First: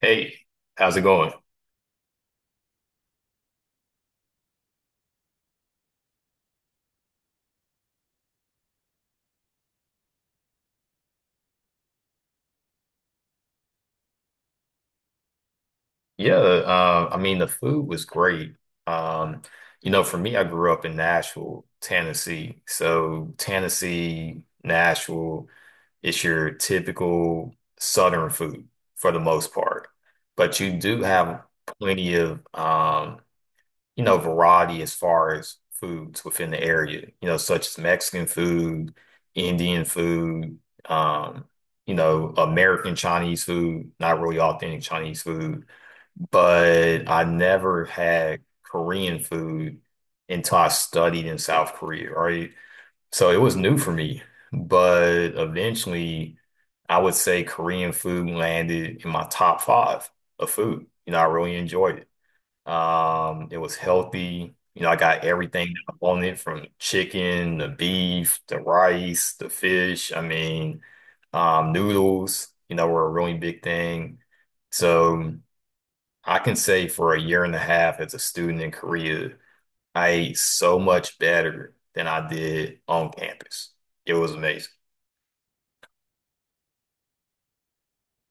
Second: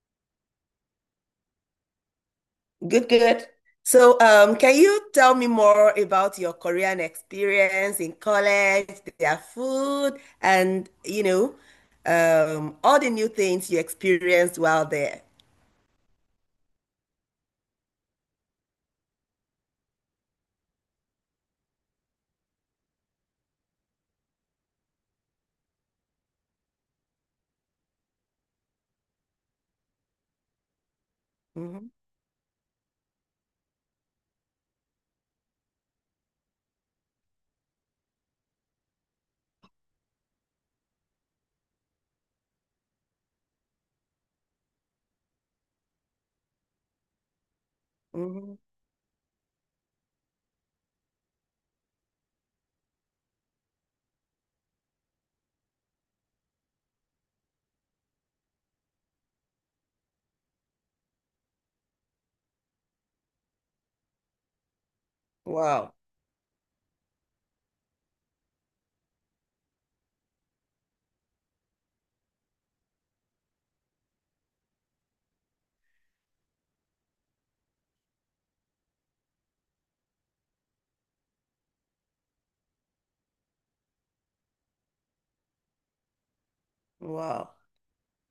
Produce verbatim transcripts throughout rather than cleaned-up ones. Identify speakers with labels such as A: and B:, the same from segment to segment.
A: Hey, how's it going?
B: Good, good. So, um, can you tell me more about your Korean experience in college, their food, and you know, um, all the new things you experienced while there?
A: Yeah, uh, I mean the food was great. Um, you know, for me, I grew up in Nashville, Tennessee. So Tennessee, Nashville, it's your typical Southern food for the most part, but you do have
B: Hmm.
A: plenty of um, you know, variety as far as foods within the area, you know, such as Mexican food, Indian food, um, you know, American Chinese food, not really authentic Chinese food. But I never had
B: Hmm.
A: Korean food until I studied in South Korea, right? So it was new for me. But eventually, I would say Korean food landed in my top five of food. You know, I really enjoyed it. Um, it was healthy. You know, I got everything that
B: Wow,
A: I wanted from chicken, the beef, the rice, the fish. I mean, um, noodles, you know, were a really big thing. So I can say for a year and a half as a student in Korea, I ate so much better than I did on campus. It was amazing.
B: wow,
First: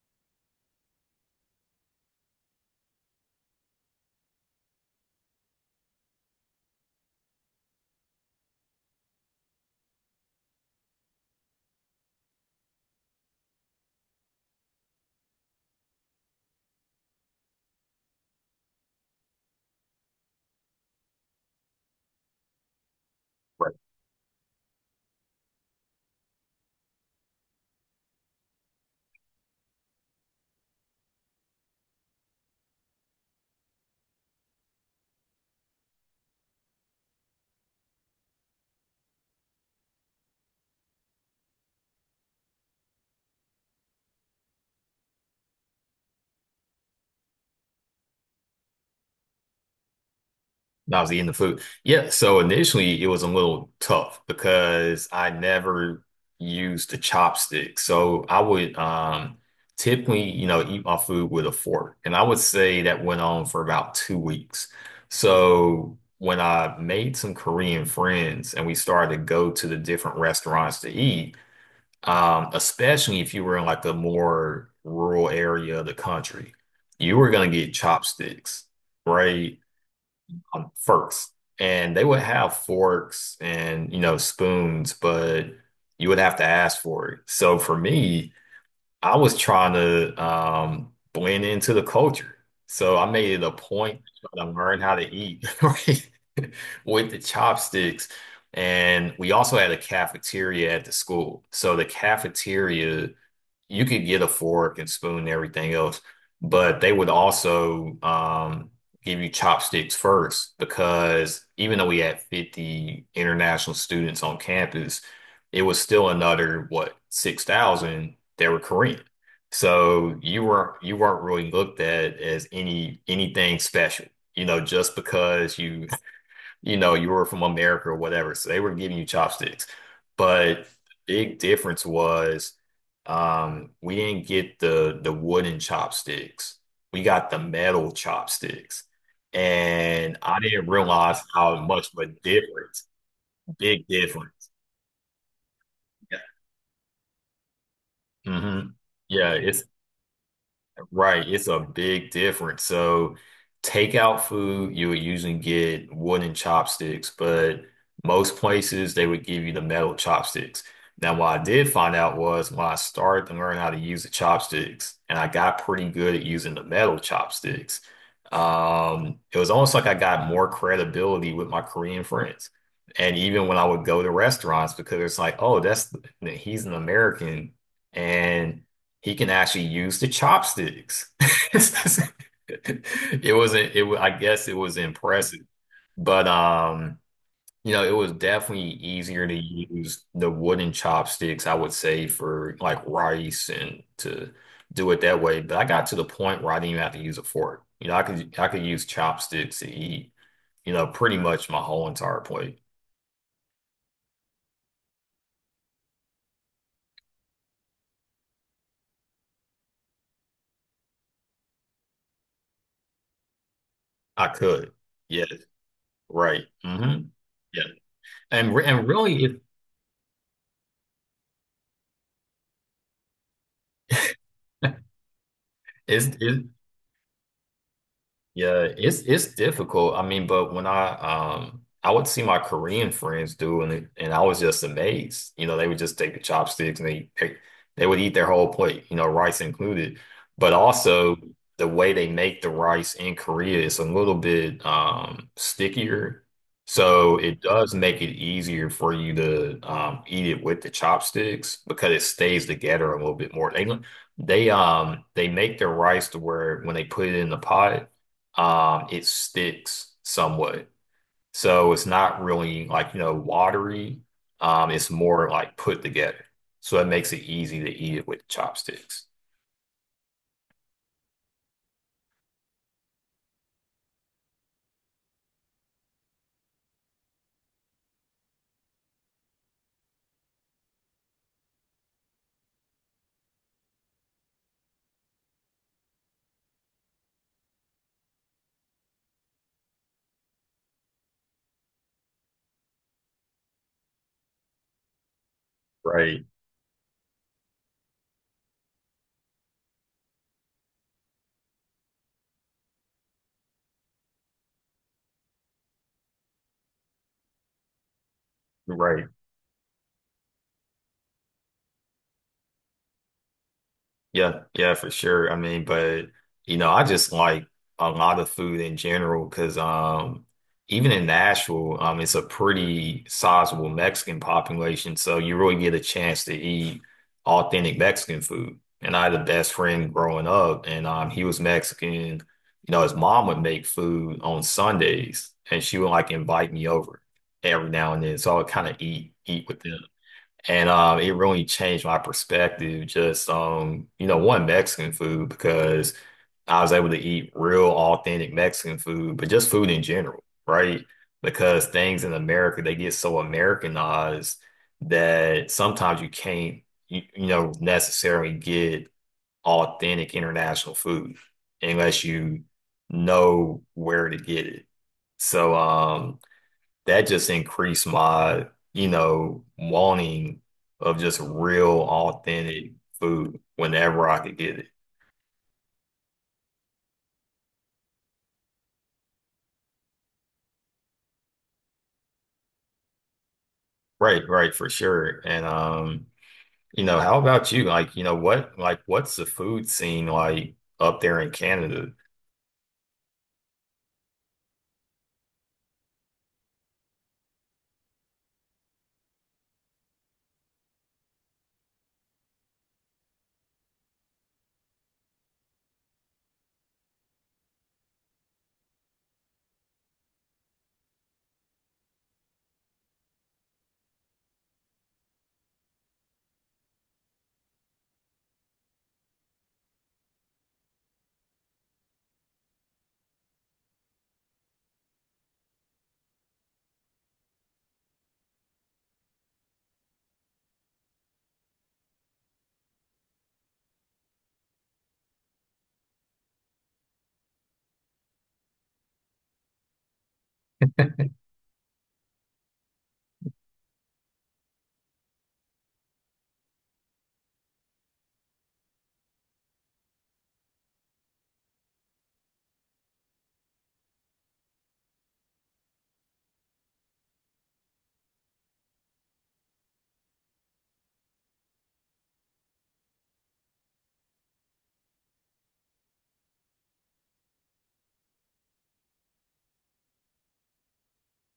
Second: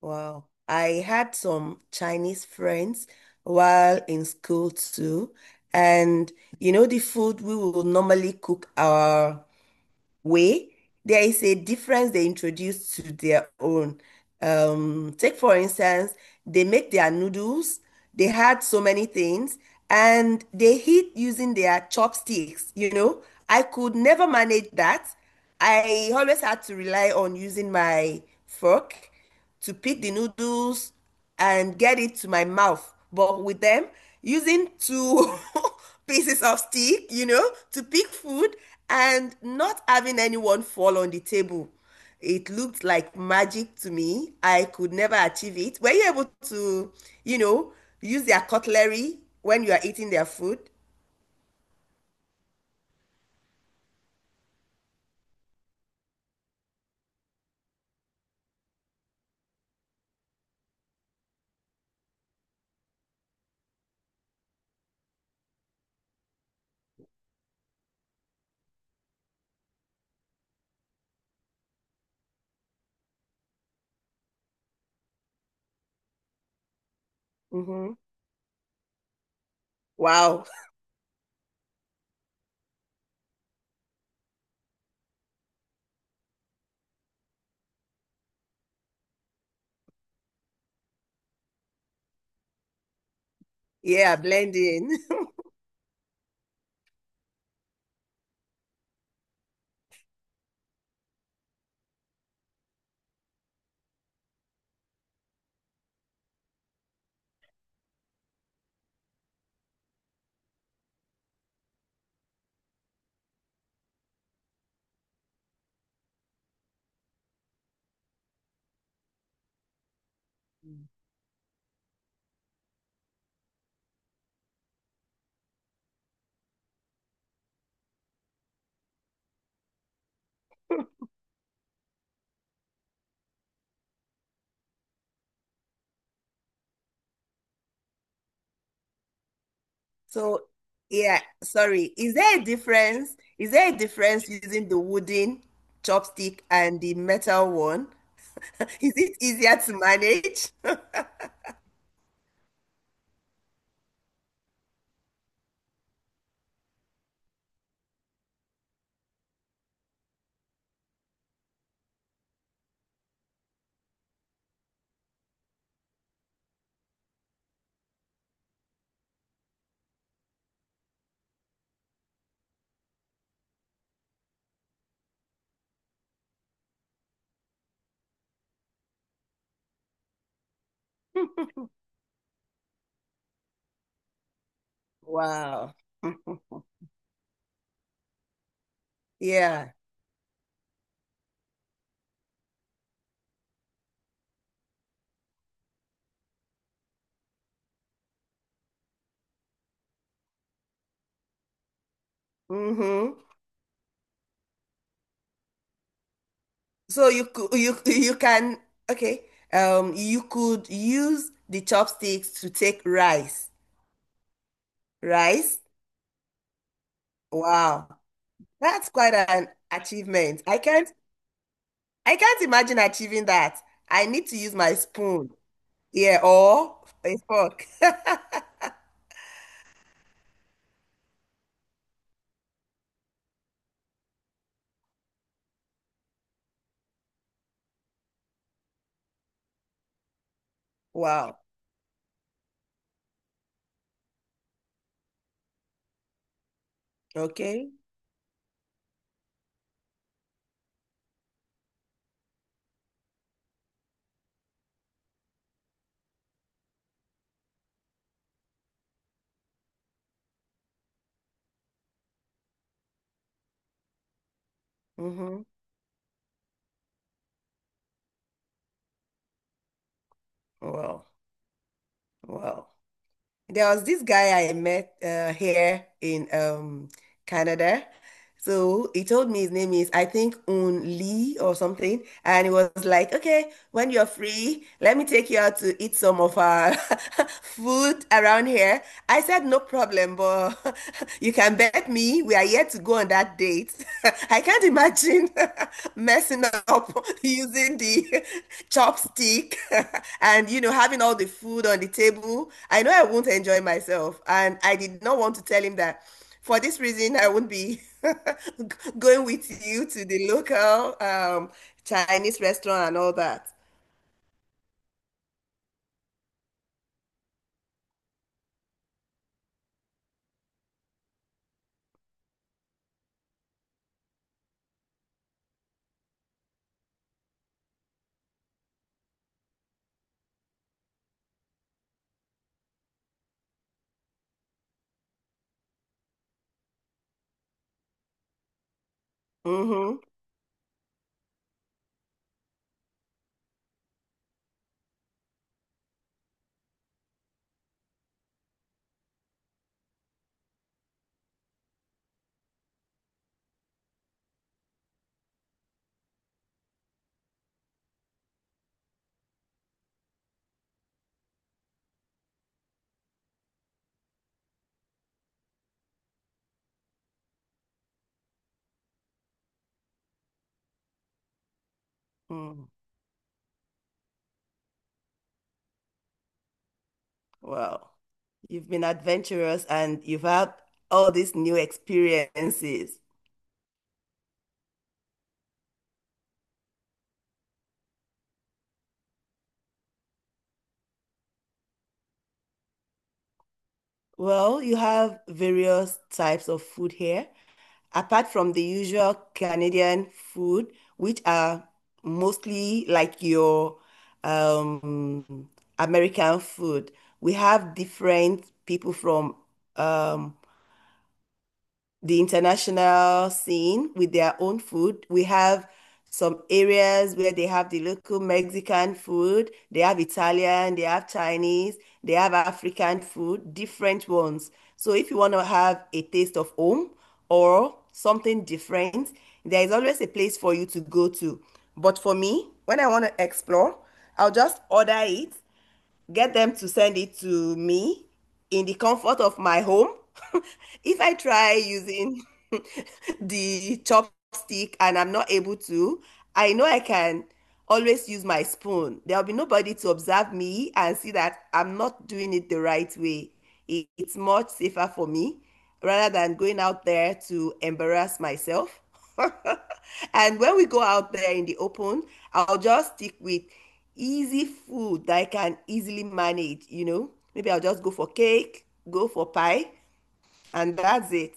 B: wow. I had some Chinese friends while in school too, and you know, the food we will normally cook our way, there is a difference they introduce to their own. Um, take for instance, they make their noodles. They had so many things and they eat using their chopsticks, you know. I could never manage that. I always had to rely on using my fork to pick the noodles and get it to my mouth. But with them, using two pieces of stick, you know, to pick food and not having anyone fall on the table. It looked like magic to me. I could never achieve it. Were you able to, you know, use their cutlery when you are eating their food?
A: I was eating the food. Yeah, so initially it was a little tough because I never used the chopstick. So I would um typically, you know, eat my food with a fork. And I would say that went on for about two weeks. So when I made some Korean friends and we started to go to the different restaurants to eat, um, especially if you were in like a more rural area of the country, you were gonna get
B: Hmm.
A: chopsticks, right?
B: Wow.
A: Um, forks, and they would have forks and you know spoons, but you would have to ask for it. So for me, I was trying to um, blend into the culture, so I made it a point
B: Yeah,
A: to try to learn how
B: blending.
A: to eat right with the chopsticks. And we also had a cafeteria at the school. So the cafeteria you could get a fork and spoon and everything else, but they would also um, give you chopsticks first because even though we had fifty international students on campus, it was still another, what, six thousand that were Korean. So you weren't you weren't really looked at as any anything special, you know, just because you you know, you were from America or whatever. So they were giving you chopsticks. But big difference was, um, we didn't get the the wooden chopsticks. We got the metal chopsticks. And I
B: So,
A: didn't realize
B: yeah,
A: how much
B: sorry.
A: of a
B: Is there a
A: difference,
B: difference? Is there a
A: big
B: difference
A: difference.
B: using the wooden
A: Yeah.
B: chopstick and the metal one?
A: Hmm.
B: Is it
A: Yeah,
B: easier
A: it's
B: to manage?
A: right, it's a big difference. So, takeout food, you would usually get wooden chopsticks, but most places they would give you the metal chopsticks. Now, what I did find out was when I started to learn how to use the chopsticks, and I got pretty good at using the metal chopsticks, um, it was almost like I got more credibility with my Korean friends. And even when I would go to restaurants, because it's like, oh, that's he's an American. And he can actually use the chopsticks. It wasn't it wa- I guess it was impressive.
B: Wow.
A: But um, you know, it was definitely easier to
B: Yeah.
A: use the wooden chopsticks, I would say, for like rice and to do it that way. But I got to the point where I didn't even have to use a fork. You know, I could I could use chopsticks to eat, you know, pretty much my whole entire plate.
B: Hmm. So you could you you can okay. Um, you could use the chopsticks to take rice.
A: I could. Yes.
B: Rice?
A: Right. Hmm. Yeah.
B: Wow,
A: And re- and
B: that's quite
A: really it
B: an achievement. I can't I can't imagine achieving that. I need to use my spoon.
A: is
B: Yeah, or a fork.
A: yeah, it's it's difficult. I mean, but when I um I would see my Korean friends do and they- and I was just amazed. You know, they would just take the chopsticks and they pick they would eat their whole plate, you know, rice included. But also
B: Wow.
A: the way they make the rice in Korea is a little bit um stickier. So it
B: Okay.
A: does make it easier for you to um eat it with the chopsticks because it stays together a little bit more. They they um they make their rice to where when they put it in the pot, um, it sticks somewhat. So it's not really like, you know, watery. Um, it's more
B: Mm-hmm.
A: like put together. So it makes it easy to eat it with chopsticks.
B: Wow. Wow. There was this guy I met uh, here in um, Canada. So he told me his name is, I think, Un Lee or something. And he was like, okay, when you're free, let me take you out to eat some of our food around here. I said, no problem, but you can bet me we are yet to go on that date. I can't imagine
A: Right,
B: messing up using the chopstick and, you know, having all the food on the table. I know I won't enjoy myself. And I did not want to tell him that for this reason, I won't be g-
A: right.
B: going with you to the local um, Chinese restaurant and all that.
A: Yeah, yeah, for sure. I mean, but you know, I just like a lot of food in general because um even in Nashville, um it's a pretty sizable Mexican population, so you really get a chance to eat authentic Mexican food. And I had a best friend growing up and um he was Mexican. You know, his mom would make food on Sundays and she would like invite me over every now and then. So I would kind of eat eat with them.
B: Mm-hmm.
A: And um, it really changed my perspective, just um, you know, one Mexican food because I was able to eat real authentic Mexican food, but just food in general, right? Because things in America, they get so Americanized that sometimes you can't, you, you know, necessarily get authentic international food unless you know where to get it. So, um, that just increased my, you know, wanting of just real authentic
B: Mm.
A: food whenever I could get it.
B: Wow. You've been adventurous and you've had all these new experiences.
A: Right, right, for sure. And um, you know, how about you? Like, you know, what like what's the food scene like up there in Canada?
B: Well, you have various types of food here, apart from the usual Canadian food, which are mostly like your um, American food. We have different people from um, the international scene with their own food. We have some areas where they have the local Mexican food, they have Italian, they have Chinese, they have African food, different ones. So if you want to have a taste of home or something different, there is always a place for you to go to. But for me, when I want to explore, I'll just order it get them to send it to me in the comfort of my home. If I try using the chopstick and I'm not able to, I know I can always use my spoon. There'll be nobody to observe me and see that I'm not doing it the right way. It's much safer for me rather than going out there to embarrass myself. And when we go out there in the open, I'll just stick with easy food that I can easily manage, you know. Maybe I'll just go for cake, go for pie, and that's it.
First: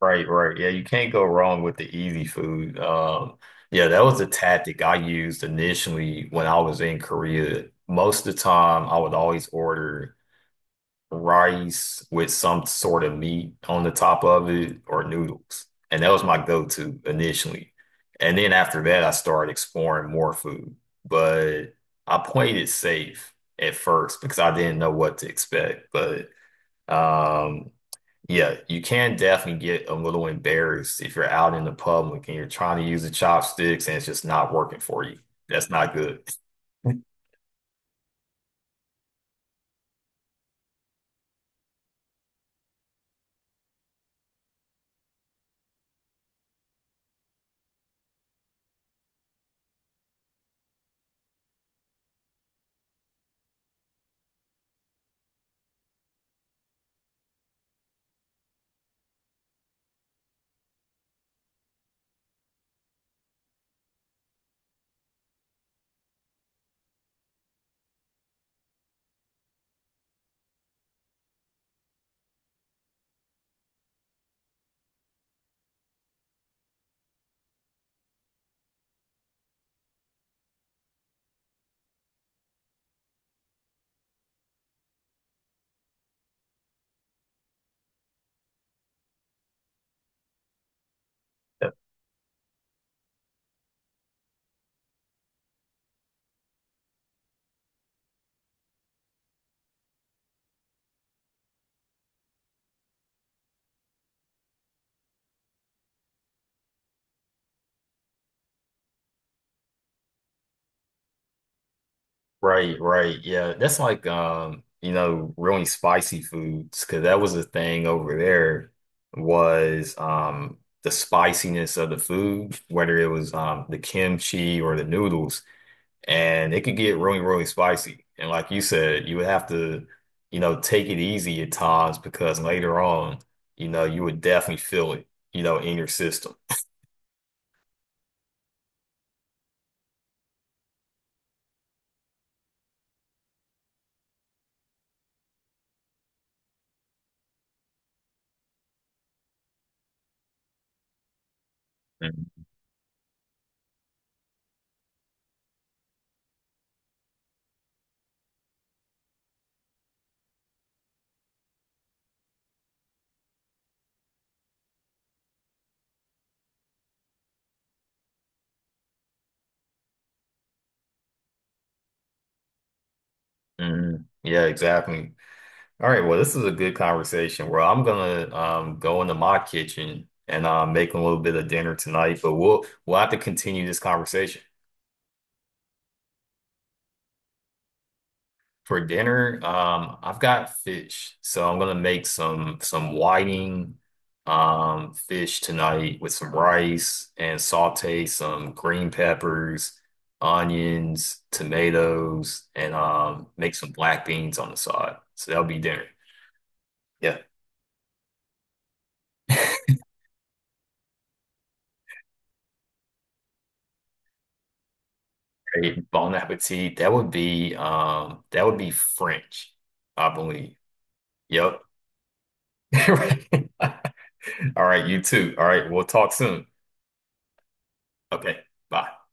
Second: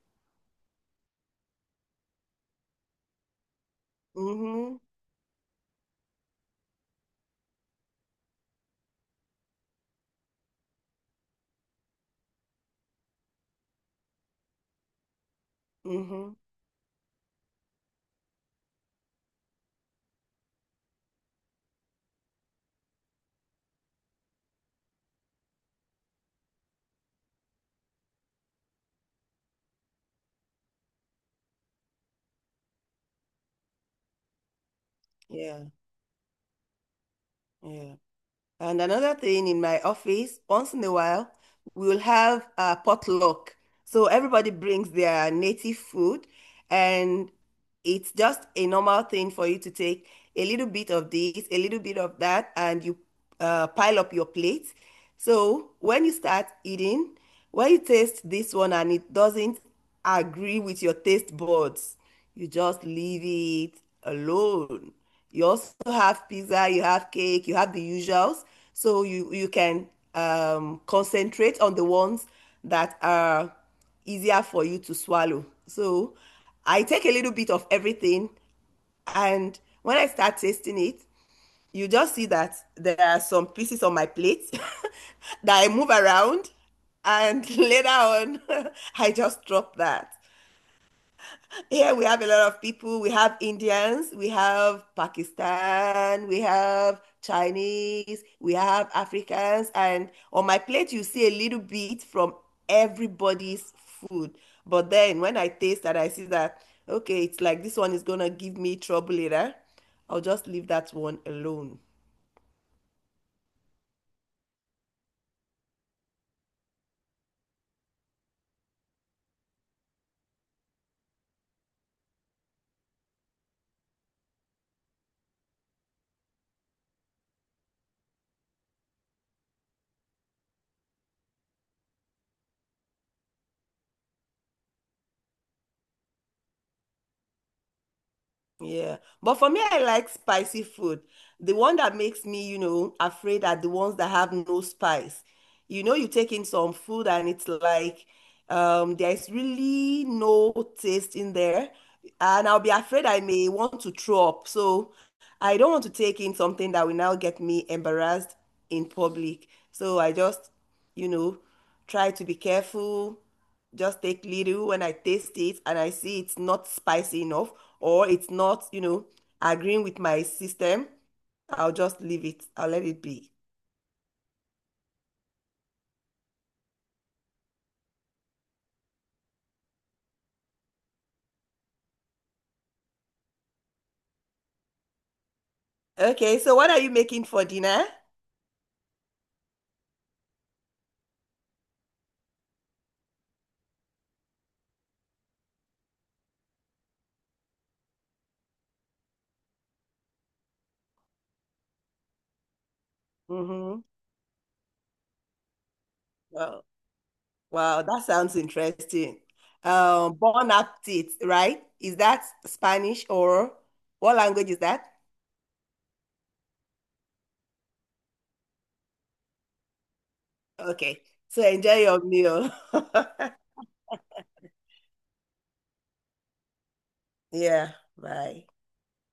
A: Right, right. Yeah, you can't go wrong with the easy food. Um, yeah, that was a
B: Mm-hmm.
A: tactic I used initially when I was in Korea. Most of the time, I would always order rice with some sort of meat on the top of it or noodles. And that was
B: Mm-hmm.
A: my go-to initially. And then after that, I started exploring more food. But I played it safe at first because I didn't know what to expect. But um, yeah, you can definitely get a little embarrassed if you're out in the public and you're trying to use the chopsticks and it's just not working for you.
B: Yeah,
A: That's not good.
B: yeah. And another thing in my office, once in a while, we'll have a potluck. So everybody brings their native food, and it's just a normal thing for you to take a little bit of this, a little bit of that, and you uh, pile up your plate. So when you start eating, when you taste this one and it doesn't agree with your taste buds, you just leave it alone. You also have pizza, you have cake, you have the usuals. So you you can um, concentrate on the ones that are easier for you to swallow. So I take a little bit of everything, and when I start tasting it, you just see that there are some pieces on my plate that I move around, and later on, I just drop that. Here we have a lot of people. We have Indians, we have Pakistan, we have Chinese, we have Africans, and on my plate, you see a little bit from everybody's food. But then when I taste that, I see that, okay, it's like this one is gonna give me trouble later. I'll just leave that one alone.
A: Right, right. Yeah, that's like um, you know, really spicy foods because that was the thing over there was um the spiciness of the food, whether it was um the kimchi or the noodles, and it could get really, really spicy. And like you said, you would have to, you know, take it easy at times because later on, you know, you would definitely feel it, you know, in your system.
B: Yeah. But for me, I like spicy food. The one that makes me, you know, afraid are the ones that have no spice. You know, you take in some food and it's like um there's really no taste in there.
A: Mhm.
B: And I'll be afraid I may want to throw up. So I don't want to take in something that will now get me embarrassed in public. So I just, you know, try to be careful just take little and I taste it and I see it's not spicy enough or it's not, you know, agreeing with my system, I'll just leave it. I'll let it be.
A: Mhm. Yeah, exactly. All right, well, this is a good conversation. Well, I'm gonna um go into my kitchen and uh, make a little bit of dinner tonight, but we'll we'll have to continue this conversation.
B: Okay, so what are you making for dinner?
A: For dinner, um, I've got fish, so I'm gonna make some some whiting um fish tonight with some rice and saute some green peppers, onions, tomatoes, and um make some
B: Mm-hmm.
A: black beans on the side. So that'll be dinner.
B: Wow.
A: Yeah.
B: Wow, that sounds interesting. Um, bon appetit, right? Is that Spanish or what language is that?
A: Great. Bon appetit. That would be um that would be French, I believe.
B: Okay, so
A: Yep.
B: enjoy your meal.
A: All right, you too. All right, we'll talk soon.
B: Yeah,
A: Okay,
B: bye.
A: bye.